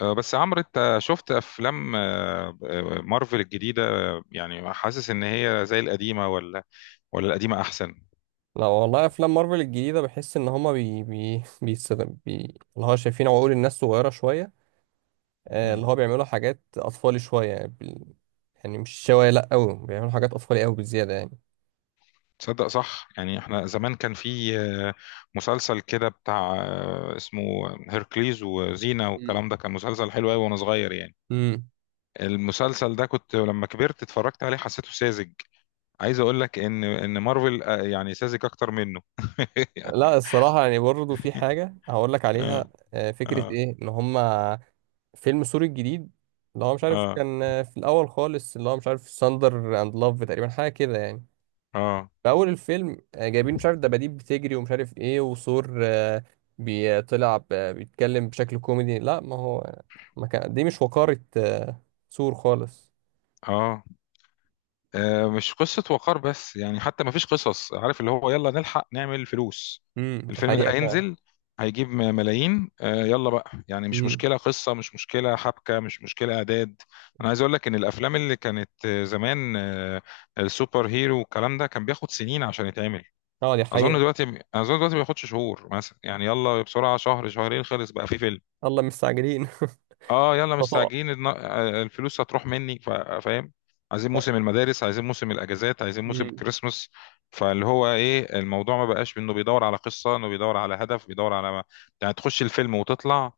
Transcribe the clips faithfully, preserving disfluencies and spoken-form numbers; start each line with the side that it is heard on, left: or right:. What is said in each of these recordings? left: آه، بس عمرو، انت شفت افلام آه، آه، مارفل الجديده آه، يعني حاسس ان هي زي القديمه ولا ولا القديمه احسن؟
right: لا والله، افلام مارفل الجديده بحس ان هما بي بي بيستخدم بي اللي هو شايفين عقول الناس صغيره شويه. آه، اللي
left: مم.
right: هو بيعملوا حاجات اطفالي شويه يعني، بال... يعني مش شويه، لا قوي، بيعملوا حاجات اطفالي قوي بالزياده يعني.
left: تصدق صح، يعني احنا زمان كان في آه، مسلسل كده بتاع آه، اسمه هيركليز وزينة
right: مم.
left: والكلام ده، كان مسلسل حلو قوي وانا صغير يعني.
right: امم.
left: المسلسل ده كنت لما كبرت اتفرجت عليه حسيته ساذج. عايز اقول لك ان ان مارفل آه، يعني ساذج اكتر منه
right: لا
left: يعني.
right: الصراحه يعني برضه في حاجه هقول لك عليها.
left: اه.
right: آه، فكره
left: اه.
right: ايه ان هما فيلم سوري الجديد، اللي هو مش عارف،
left: اه.
right: كان آه، في الاول خالص، اللي هو مش عارف ساندر اند لاف تقريبا، حاجه كده يعني.
left: اه.
right: في اول الفيلم آه، جايبين مش عارف دباديب بتجري ومش عارف ايه، وثور آه، بيطلع ب- بيتكلم بشكل كوميدي، لا ما هو ما كان دي مش وقارة، آه، ثور خالص.
left: اه. آه، مش قصة وقار بس، يعني حتى ما فيش قصص، عارف اللي هو يلا نلحق نعمل فلوس.
right: امم دي
left: الفيلم ده
right: حقيقة فعلا.
left: هينزل، هيجيب م- ملايين آه، يلا بقى يعني، مش
right: امم.
left: مشكلة قصة، مش مشكلة حبكة، مش مشكلة إعداد. أنا عايز أقول لك إن الأفلام اللي كانت آه، زمان آه، السوبر هيرو والكلام ده، كان بياخد سنين عشان يتعمل.
right: اه دي
left: أظن
right: حقيقة.
left: دلوقتي أظن دلوقتي ما بياخدش شهور مثلا، يعني يلا بسرعة شهر شهرين خلص بقى في فيلم.
right: الله مستعجلين.
left: اه، يلا
right: تطاع.
left: مستعجلين الن- آه، الفلوس هتروح مني، فا- فاهم. عايزين موسم المدارس، عايزين موسم الاجازات، عايزين موسم
right: امم.
left: الكريسماس. فاللي هو ايه الموضوع، ما بقاش انه بيدور على قصه، انه بيدور على هدف، بيدور على ما... يعني تخش الفيلم وتطلع.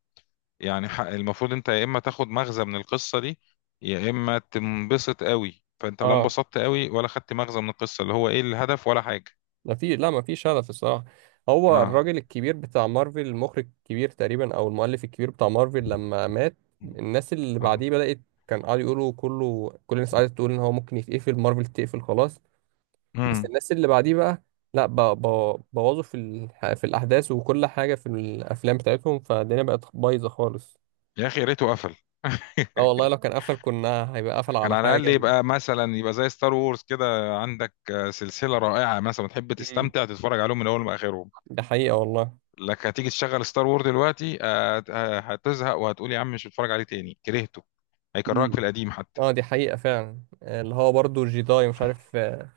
left: يعني ح- المفروض انت يا اما تاخد مغزى من القصه دي، يا اما تنبسط قوي. فانت لا
right: اه
left: انبسطت قوي ولا خدت مغزى من القصه، اللي هو ايه الهدف ولا حاجه.
right: ما في، لا ما في شغف الصراحة. هو
left: اه.
right: الراجل الكبير بتاع مارفل، المخرج الكبير تقريبا، او المؤلف الكبير بتاع مارفل لما مات، الناس اللي
left: اه.
right: بعديه بدأت، كان قعدوا يقولوا كله، كل الناس قعدت تقول ان هو ممكن يتقفل مارفل، تقفل خلاص. بس
left: امم.
right: الناس اللي بعديه بقى لا، ب- ب- بوظوا في ال... في الاحداث وكل حاجه في الافلام بتاعتهم، فالدنيا بقت بايظه خالص.
left: يا اخي يا ريته قفل.
right: اه والله لو كان قفل كنا هيبقى قفل
left: كان
right: على
left: على
right: حاجه
left: الاقل
right: جامده.
left: يبقى مثلا، يبقى زي ستار وورز كده، عندك آه، سلسله رائعه مثلا تحب
right: مم.
left: تستمتع تتفرج عليهم من اول لاخرهم.
right: ده حقيقه والله.
left: لك هتيجي تشغل ستار وورز دلوقتي آه، آه، هتزهق وهتقول يا عم، مش هتفرج عليه تاني كرهته. هيكرهك في
right: مم.
left: القديم حتى.
right: اه دي حقيقه فعلا. آه، اللي هو برضو جيداي مش عارف، آه،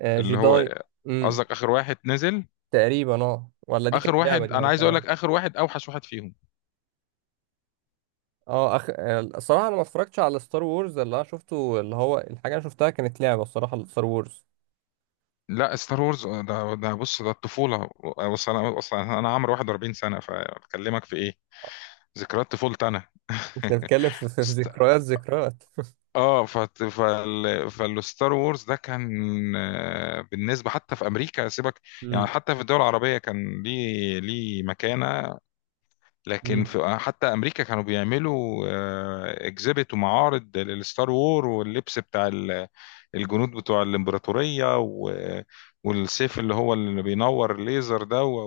right: آه،
left: اللي هو
right: جيداي.
left: آه،
right: امم.
left: قصدك اخر واحد نزل؟
right: تقريبا اه، ولا دي كانت
left: اخر
right: لعبه
left: واحد،
right: دي ولا
left: انا
right: مش
left: عايز اقول
right: عارف.
left: لك اخر واحد اوحش واحد فيهم.
right: اه أخ... آه، الصراحه انا ما اتفرجتش على ستار وورز، اللي انا شفته، اللي هو الحاجه اللي أنا شفتها كانت لعبه الصراحه ستار وورز.
left: لا، ستار وورز آه، ده ده بص، ده الطفوله. آه، بص، انا اصلا انا عمري واحد واربعين سنه، فبكلمك في ايه؟ ذكريات طفولتي انا.
right: بنتكلم في في- في ذكريات ذكريات.
left: اه، فت... فال... فالستار وورز ده كان آه، بالنسبه حتى في امريكا، سيبك. يعني حتى في الدول العربيه كان ليه ليه مكانه. لكن
right: مم.
left: في آه، حتى امريكا كانوا بيعملوا اكزيبت ومعارض للستار وور، واللبس بتاع ال- الجنود بتوع الامبراطوريه، و... والسيف اللي هو اللي بينور الليزر ده، و...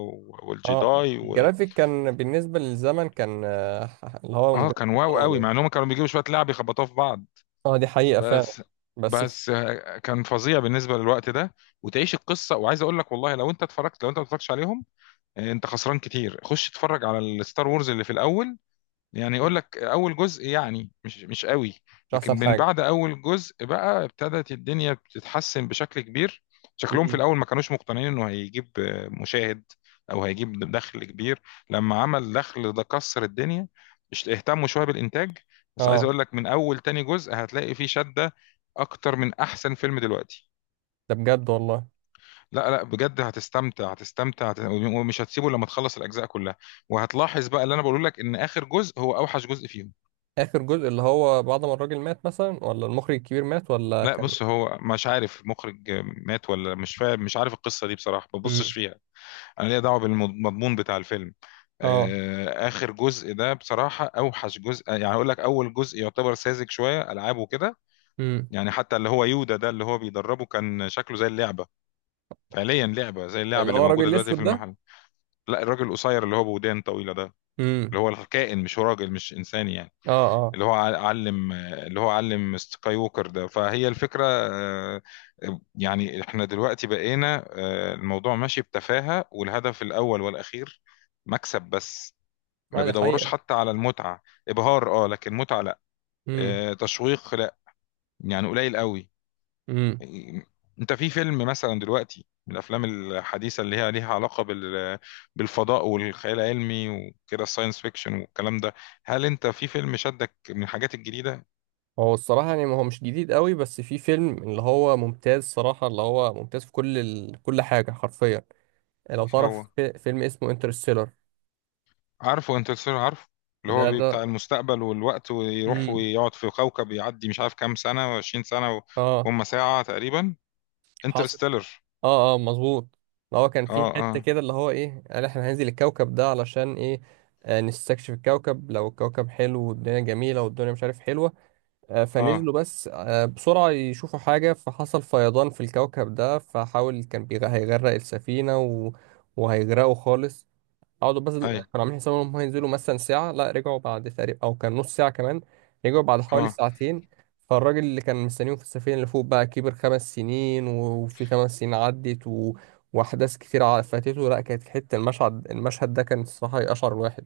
right: اه
left: والجداي. و...
right: الجرافيك كان بالنسبة للزمن كان، آه، اللي هو
left: اه،
right: جرافيك
left: كان واو
right: متطور
left: قوي،
right: يعني.
left: مع انهم كانوا بيجيبوا شويه لعب يخبطوها في بعض.
right: اه دي حقيقة فعلا.
left: بس.
right: بس.
left: بس آه، كان فظيع بالنسبه للوقت ده، وتعيش القصه. وعايز اقول لك والله لو انت اتفرجت، لو انت ما اتفرجتش عليهم، آه، انت خسران كتير، خش اتفرج على الستار وورز اللي في الاول. يعني يقول
right: مم.
left: لك اول جزء يعني مش مش قوي.
right: مش
left: لكن
right: أحسن
left: من
right: حاجة.
left: بعد اول جزء بقى، ابتدت الدنيا بتتحسن بشكل كبير. شكلهم في
right: مم.
left: الاول ما كانوش مقتنعين انه هيجيب مشاهد، او هيجيب دخل كبير. لما عمل دخل ده كسر الدنيا. مش اهتموا شويه بالانتاج. بس عايز
right: اه.
left: اقول لك من اول تاني جزء هتلاقي فيه شده اكتر من احسن فيلم دلوقتي.
right: ده بجد والله.
left: لا، لا، بجد هتستمتع هتستمتع هت- ومش هتسيبه لما تخلص الاجزاء كلها. وهتلاحظ بقى اللي انا بقول لك، ان اخر جزء هو اوحش جزء فيهم.
right: آخر جزء اللي هو بعد ما الراجل مات مثلا، ولا المخرج الكبير مات، ولا
left: لا،
right: كان.
left: بص هو مش عارف المخرج مات ولا مش فاهم، مش عارف القصه دي بصراحه، ما ببصش
right: مم.
left: فيها. انا ليا دعوه بالمضمون بتاع الفيلم.
right: اه.
left: آه، اخر جزء ده بصراحه اوحش جزء. يعني اقول لك اول جزء يعتبر ساذج شويه، العابه كده.
right: مم.
left: يعني حتى اللي هو يودا ده اللي هو بيدربه، كان شكله زي اللعبه. فعليا لعبه زي اللعبه
right: اللي
left: اللي
right: هو الراجل
left: موجوده دلوقتي في
right: الأسود ده.
left: المحل. لا، الراجل القصير اللي هو بودان طويله ده.
right: مم.
left: اللي هو الكائن، مش هو راجل، مش انسان يعني.
right: اه. اه.
left: اللي هو ع- علم اللي هو علم سكاي ووكر ده، فهي الفكرة آه، يعني احنا دلوقتي بقينا آه، الموضوع ماشي بتفاهة، والهدف الأول والأخير مكسب بس. ما
right: اه دي
left: بيدوروش
right: حقيقة.
left: حتى على المتعة. إبهار اه، لكن متعة لا.
right: امم.
left: آه، تشويق لا، يعني قليل قوي.
right: مم.
left: انت في فيلم مثلا دلوقتي من الافلام الحديثه اللي هي ليها علاقه بال بالفضاء والخيال العلمي وكده، الساينس فيكشن والكلام ده، هل انت في فيلم شدك من الحاجات الجديده؟
right: هو الصراحة يعني ما هو مش جديد قوي، بس في فيلم اللي هو ممتاز صراحة، اللي هو ممتاز في كل ال... كل حاجة حرفيا. لو
left: إيه هو؟
right: تعرف في فيلم اسمه انترستيلر.
left: عارفه انترستيلر؟ عارفه. اللي
right: ده
left: هو
right: اه
left: بي-
right: ده.
left: بتاع المستقبل والوقت، ويروح
right: امم.
left: ويقعد في كوكب يعدي مش عارف كام سنة وعشرين سنة،
right: اه.
left: وهم ساعة تقريبا.
right: حاصل.
left: انترستيلر.
right: اه اه مظبوط. ده هو كان في
left: اه.
right: حتة
left: اه.
right: كده اللي هو ايه، قال احنا هننزل الكوكب ده علشان ايه. آه نستكشف الكوكب، لو الكوكب حلو والدنيا جميلة والدنيا مش عارف حلوة. آه
left: اه.
right: فنزلوا بس آه بسرعة يشوفوا حاجة، فحصل فيضان في الكوكب ده، فحاول كان بيغ- هيغرق السفينة، و... وهيغرقوا خالص. قعدوا بس كانوا
left: اي.
right: عاملين حسابهم ان هم هينزلوا مثلا ساعة، لا رجعوا بعد تقريبا او كان نص ساعة كمان، رجعوا بعد حوالي
left: اه.
right: ساعتين. فالراجل اللي كان مستنيهم في السفينة اللي فوق بقى كبر خمس سنين و- وفي خمس سنين عدت، و... وأحداث كتير ع- فاتته. لا كانت حتة، المشهد المشهد ده كان الصراحة يقشعر الواحد.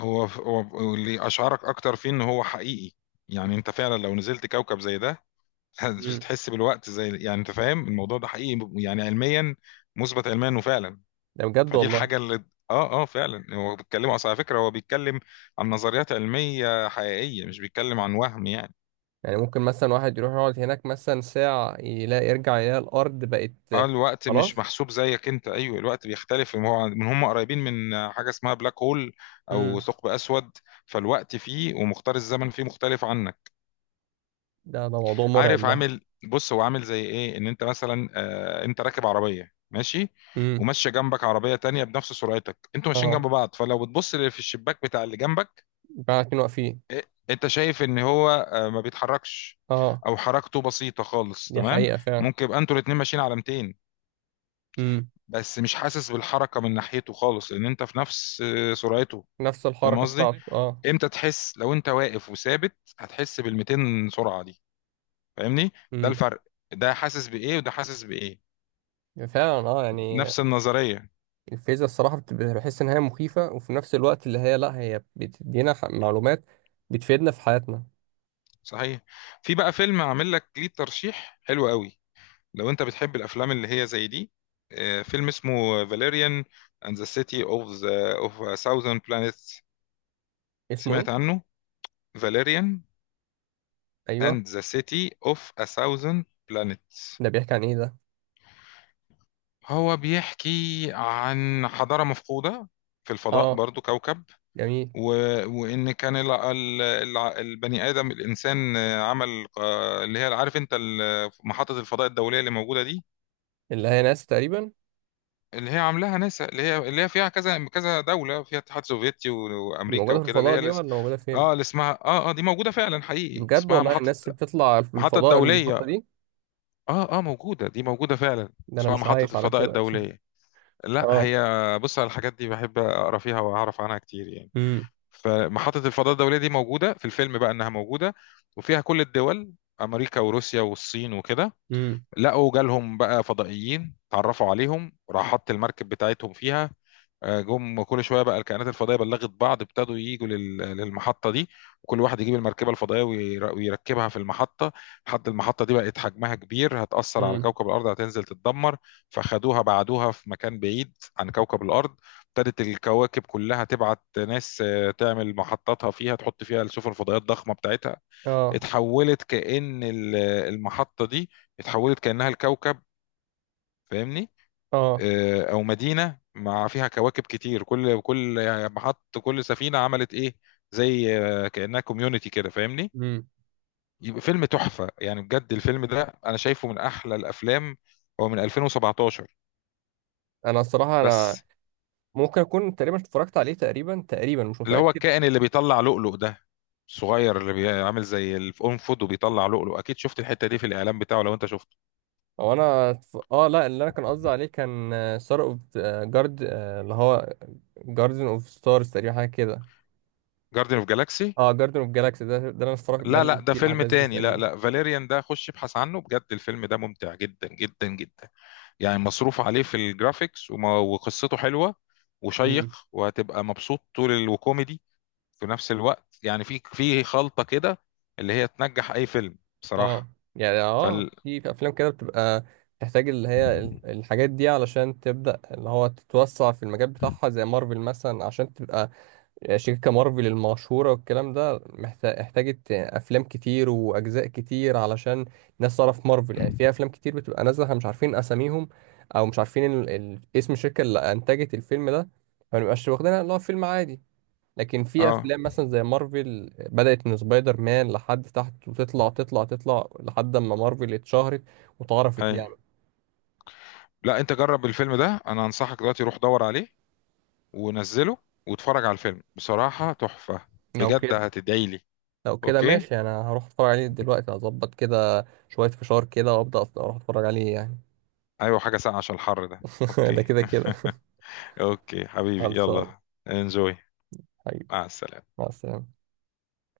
left: هو هو اللي اشعرك اكتر فيه ان هو حقيقي. يعني انت فعلا لو نزلت كوكب زي ده مش
right: امم.
left: هتحس بالوقت، زي يعني انت فاهم، الموضوع ده حقيقي يعني علميا، مثبت علميا انه فعلا.
right: ده بجد
left: فدي
right: والله.
left: الحاجة اللي... اه، اه، فعلا. هو بيتكلم اصلا، على فكرة هو بيتكلم عن نظريات علمية حقيقية، مش بيتكلم عن وهم يعني.
right: يعني ممكن مثلا واحد يروح يقعد هناك مثلا ساعة، يلاقي يرجع يلاقي الأرض
left: اه،
right: بقت.
left: الوقت مش
right: خلاص.
left: محسوب زيك انت، ايوه، الوقت بيختلف إن هو من هم قريبين من حاجه اسمها بلاك هول، او
right: امم.
left: ثقب اسود. فالوقت فيه، ومختار الزمن فيه مختلف عنك.
right: ده ده موضوع مرعب
left: عارف
right: ده.
left: عامل؟ بص، هو عامل زي ايه، ان انت مثلا آه انت راكب عربيه ماشي،
right: امم.
left: وماشيه جنبك عربيه تانية بنفس سرعتك، انتوا ماشيين
right: اه
left: جنب بعض، فلو بتبص في الشباك بتاع اللي جنبك،
right: بقى اتنين واقفين.
left: إيه؟ انت شايف ان هو آه ما بيتحركش،
right: اه
left: او حركته بسيطه خالص،
right: دي
left: تمام.
right: حقيقة فعلا.
left: ممكن يبقى انتوا الاتنين ماشيين على ميتين،
right: امم.
left: بس مش حاسس بالحركه من ناحيته خالص، لان انت في نفس آه، سرعته.
right: نفس الحركة،
left: فاهم
right: فاهم قصدي؟
left: قصدي؟
right: بتاعته اه.
left: امتى تحس؟ لو انت واقف وثابت هتحس بال مئتين سرعه دي. فاهمني؟ ده
right: امم.
left: الفرق. ده حاسس بايه وده حاسس بايه.
right: فعلا اه يعني
left: نفس النظريه.
right: الفيزياء الصراحة، بت- بحس إن هي مخيفة، وفي نفس الوقت اللي هي لأ، هي بتدينا ح- معلومات بتفيدنا في حياتنا.
left: صحيح. في بقى فيلم عامل لك ليه ترشيح حلو قوي، لو انت بتحب الافلام اللي هي زي دي. آه، فيلم اسمه فاليريان اند ذا سيتي اوف ذا اوف ا ثاوزند بلانيتس.
right: اسمه إيه؟
left: سمعت عنه؟ فاليريان
right: أيوه.
left: اند ذا سيتي اوف ا ثاوزند بلانيتس.
right: ده بيحكي عن إيه ده؟
left: هو بيحكي عن حضارة مفقودة في الفضاء،
right: اه
left: برضو كوكب.
right: جميل.
left: و... وإن كان ال... ال... ال- البني آدم الإنسان آه، عمل آه، اللي هي عارف أنت ال- محطة الفضاء الدولية اللي موجودة دي،
right: اللي هي ناس تقريبا.
left: اللي هي عاملاها ناسا، اللي هي اللي هي فيها كذا كذا دولة، فيها الاتحاد السوفيتي و...
right: دي
left: وأمريكا
right: موجودة في
left: وكده، اللي
right: الفضاء
left: هي
right: دي،
left: الاس...
right: ولا موجودة فين؟
left: اه، اللي اسمها، اه، اه، دي موجودة فعلا،
right: دي
left: حقيقي
right: بجد
left: اسمها
right: والله
left: محطة،
right: الناس اللي بتطلع في
left: محطة
right: الفضاء المحطة
left: دولية.
right: دي.
left: اه، اه، موجودة، دي موجودة فعلا.
right: ده أنا
left: اسمها
right: مش
left: محطة
right: عايش على
left: الفضاء
right: كده.
left: الدولية. لا،
right: اه.
left: هي بص، على الحاجات دي بحب اقرا فيها واعرف عنها كتير يعني.
right: امم.
left: فمحطة الفضاء الدولية دي موجودة في الفيلم، بقى انها موجودة، وفيها كل الدول: امريكا وروسيا والصين وكده.
right: امم.
left: لقوا جالهم بقى فضائيين، اتعرفوا عليهم، راح حط المركب بتاعتهم فيها. آه، جم كل شويه بقى، الكائنات الفضائيه بلغت بعض، ابتدوا يجوا لل- للمحطه دي. وكل واحد يجيب المركبه الفضائيه وير- ويركبها في المحطه. لحد المحطه دي بقت حجمها كبير، هتاثر على
right: امم.
left: كوكب الارض، هتنزل تتدمر. فخدوها، بعدوها في مكان بعيد عن كوكب الارض. ابتدت الكواكب كلها تبعت ناس آه، تعمل محطاتها فيها، تحط فيها السفن الفضائيه الضخمه بتاعتها.
right: اه.
left: اتحولت كأن ال- المحطه دي اتحولت كأنها الكوكب. فاهمني؟
right: اه.
left: آه، او مدينه، مع فيها كواكب كتير، كل كل يعني محط، كل سفينه عملت ايه، زي آه، كانها كوميونتي كده. فاهمني؟
right: امم.
left: يبقى فيلم تحفه يعني، بجد الفيلم ده انا شايفه من احلى الافلام. هو من ألفين وسبعة عشر.
right: أنا الصراحة أنا
left: بس
right: ممكن اكون تقريبا اتفرجت عليه، تقريبا تقريبا مش
left: اللي هو
right: متاكد.
left: الكائن اللي بيطلع لؤلؤ ده، الصغير اللي بيعمل زي الانفود وبيطلع لؤلؤ، اكيد شفت الحته دي في الاعلان بتاعه لو انت شفته.
right: او انا اتف- اه لا، اللي انا كان قصدي عليه كان ستار اوف جارد، اللي هو جاردن اوف ستارز تقريبا، حاجه كده.
left: جاردن اوف جالاكسي.
right: اه جاردن اوف جالاكسي ده ده انا اتفرجت، ده
left: لا، لا،
right: اللي
left: ده
right: فيه
left: فيلم
right: الاحداث دي
left: تاني. لا،
right: تقريبا.
left: لا، فاليريان ده خش ابحث عنه. بجد الفيلم ده ممتع جدا جدا جدا، يعني مصروف عليه في الجرافيكس، وما- وقصته حلوة، وشيق،
right: امم.
left: وهتبقى مبسوط طول ال- وكوميدي في نفس الوقت يعني، في في خلطة كده، اللي هي تنجح أي فيلم
right: اه
left: بصراحة.
right: يعني اه
left: فال
right: في في افلام كده بتبقى تحتاج اللي هي ال- الحاجات دي علشان تبدا، اللي هو تتوسع في المجال بتاعها زي مارفل مثلا، عشان تبقى شركة مارفل المشهورة والكلام ده، محتاج احتاجت أفلام كتير وأجزاء كتير علشان الناس تعرف مارفل. يعني في أفلام كتير بتبقى نازلة احنا مش عارفين أساميهم، أو مش عارفين ال... ال... اسم الشركة اللي أنتجت الفيلم ده، فمنبقاش واخدينها اللي هو فيلم عادي. لكن في
left: اه.
right: أفلام مثلا زي مارفل بدأت من سبايدر مان لحد تحت وتطلع تطلع تطلع لحد ما مارفل اتشهرت واتعرفت
left: اي.
right: يعني.
left: لا، انت جرب الفيلم ده، انا انصحك دلوقتي، روح دور عليه، ونزله، واتفرج على الفيلم، بصراحة تحفة.
right: لو
left: بجد
right: كده.
left: هتدعي لي.
right: لو كده
left: اوكي.
right: ماشي، أنا هروح أتفرج عليه دلوقتي، هظبط كده شوية فشار كده وأبدأ أروح أتفرج عليه يعني.
left: ايوه، حاجة ساقعة عشان الحر ده.
right: ده
left: اوكي.
right: كده كده.
left: اوكي حبيبي،
right: خلصانة.
left: يلا. انجوي.
right: حبيبي.
left: مع السلامة.
right: مع السلامة.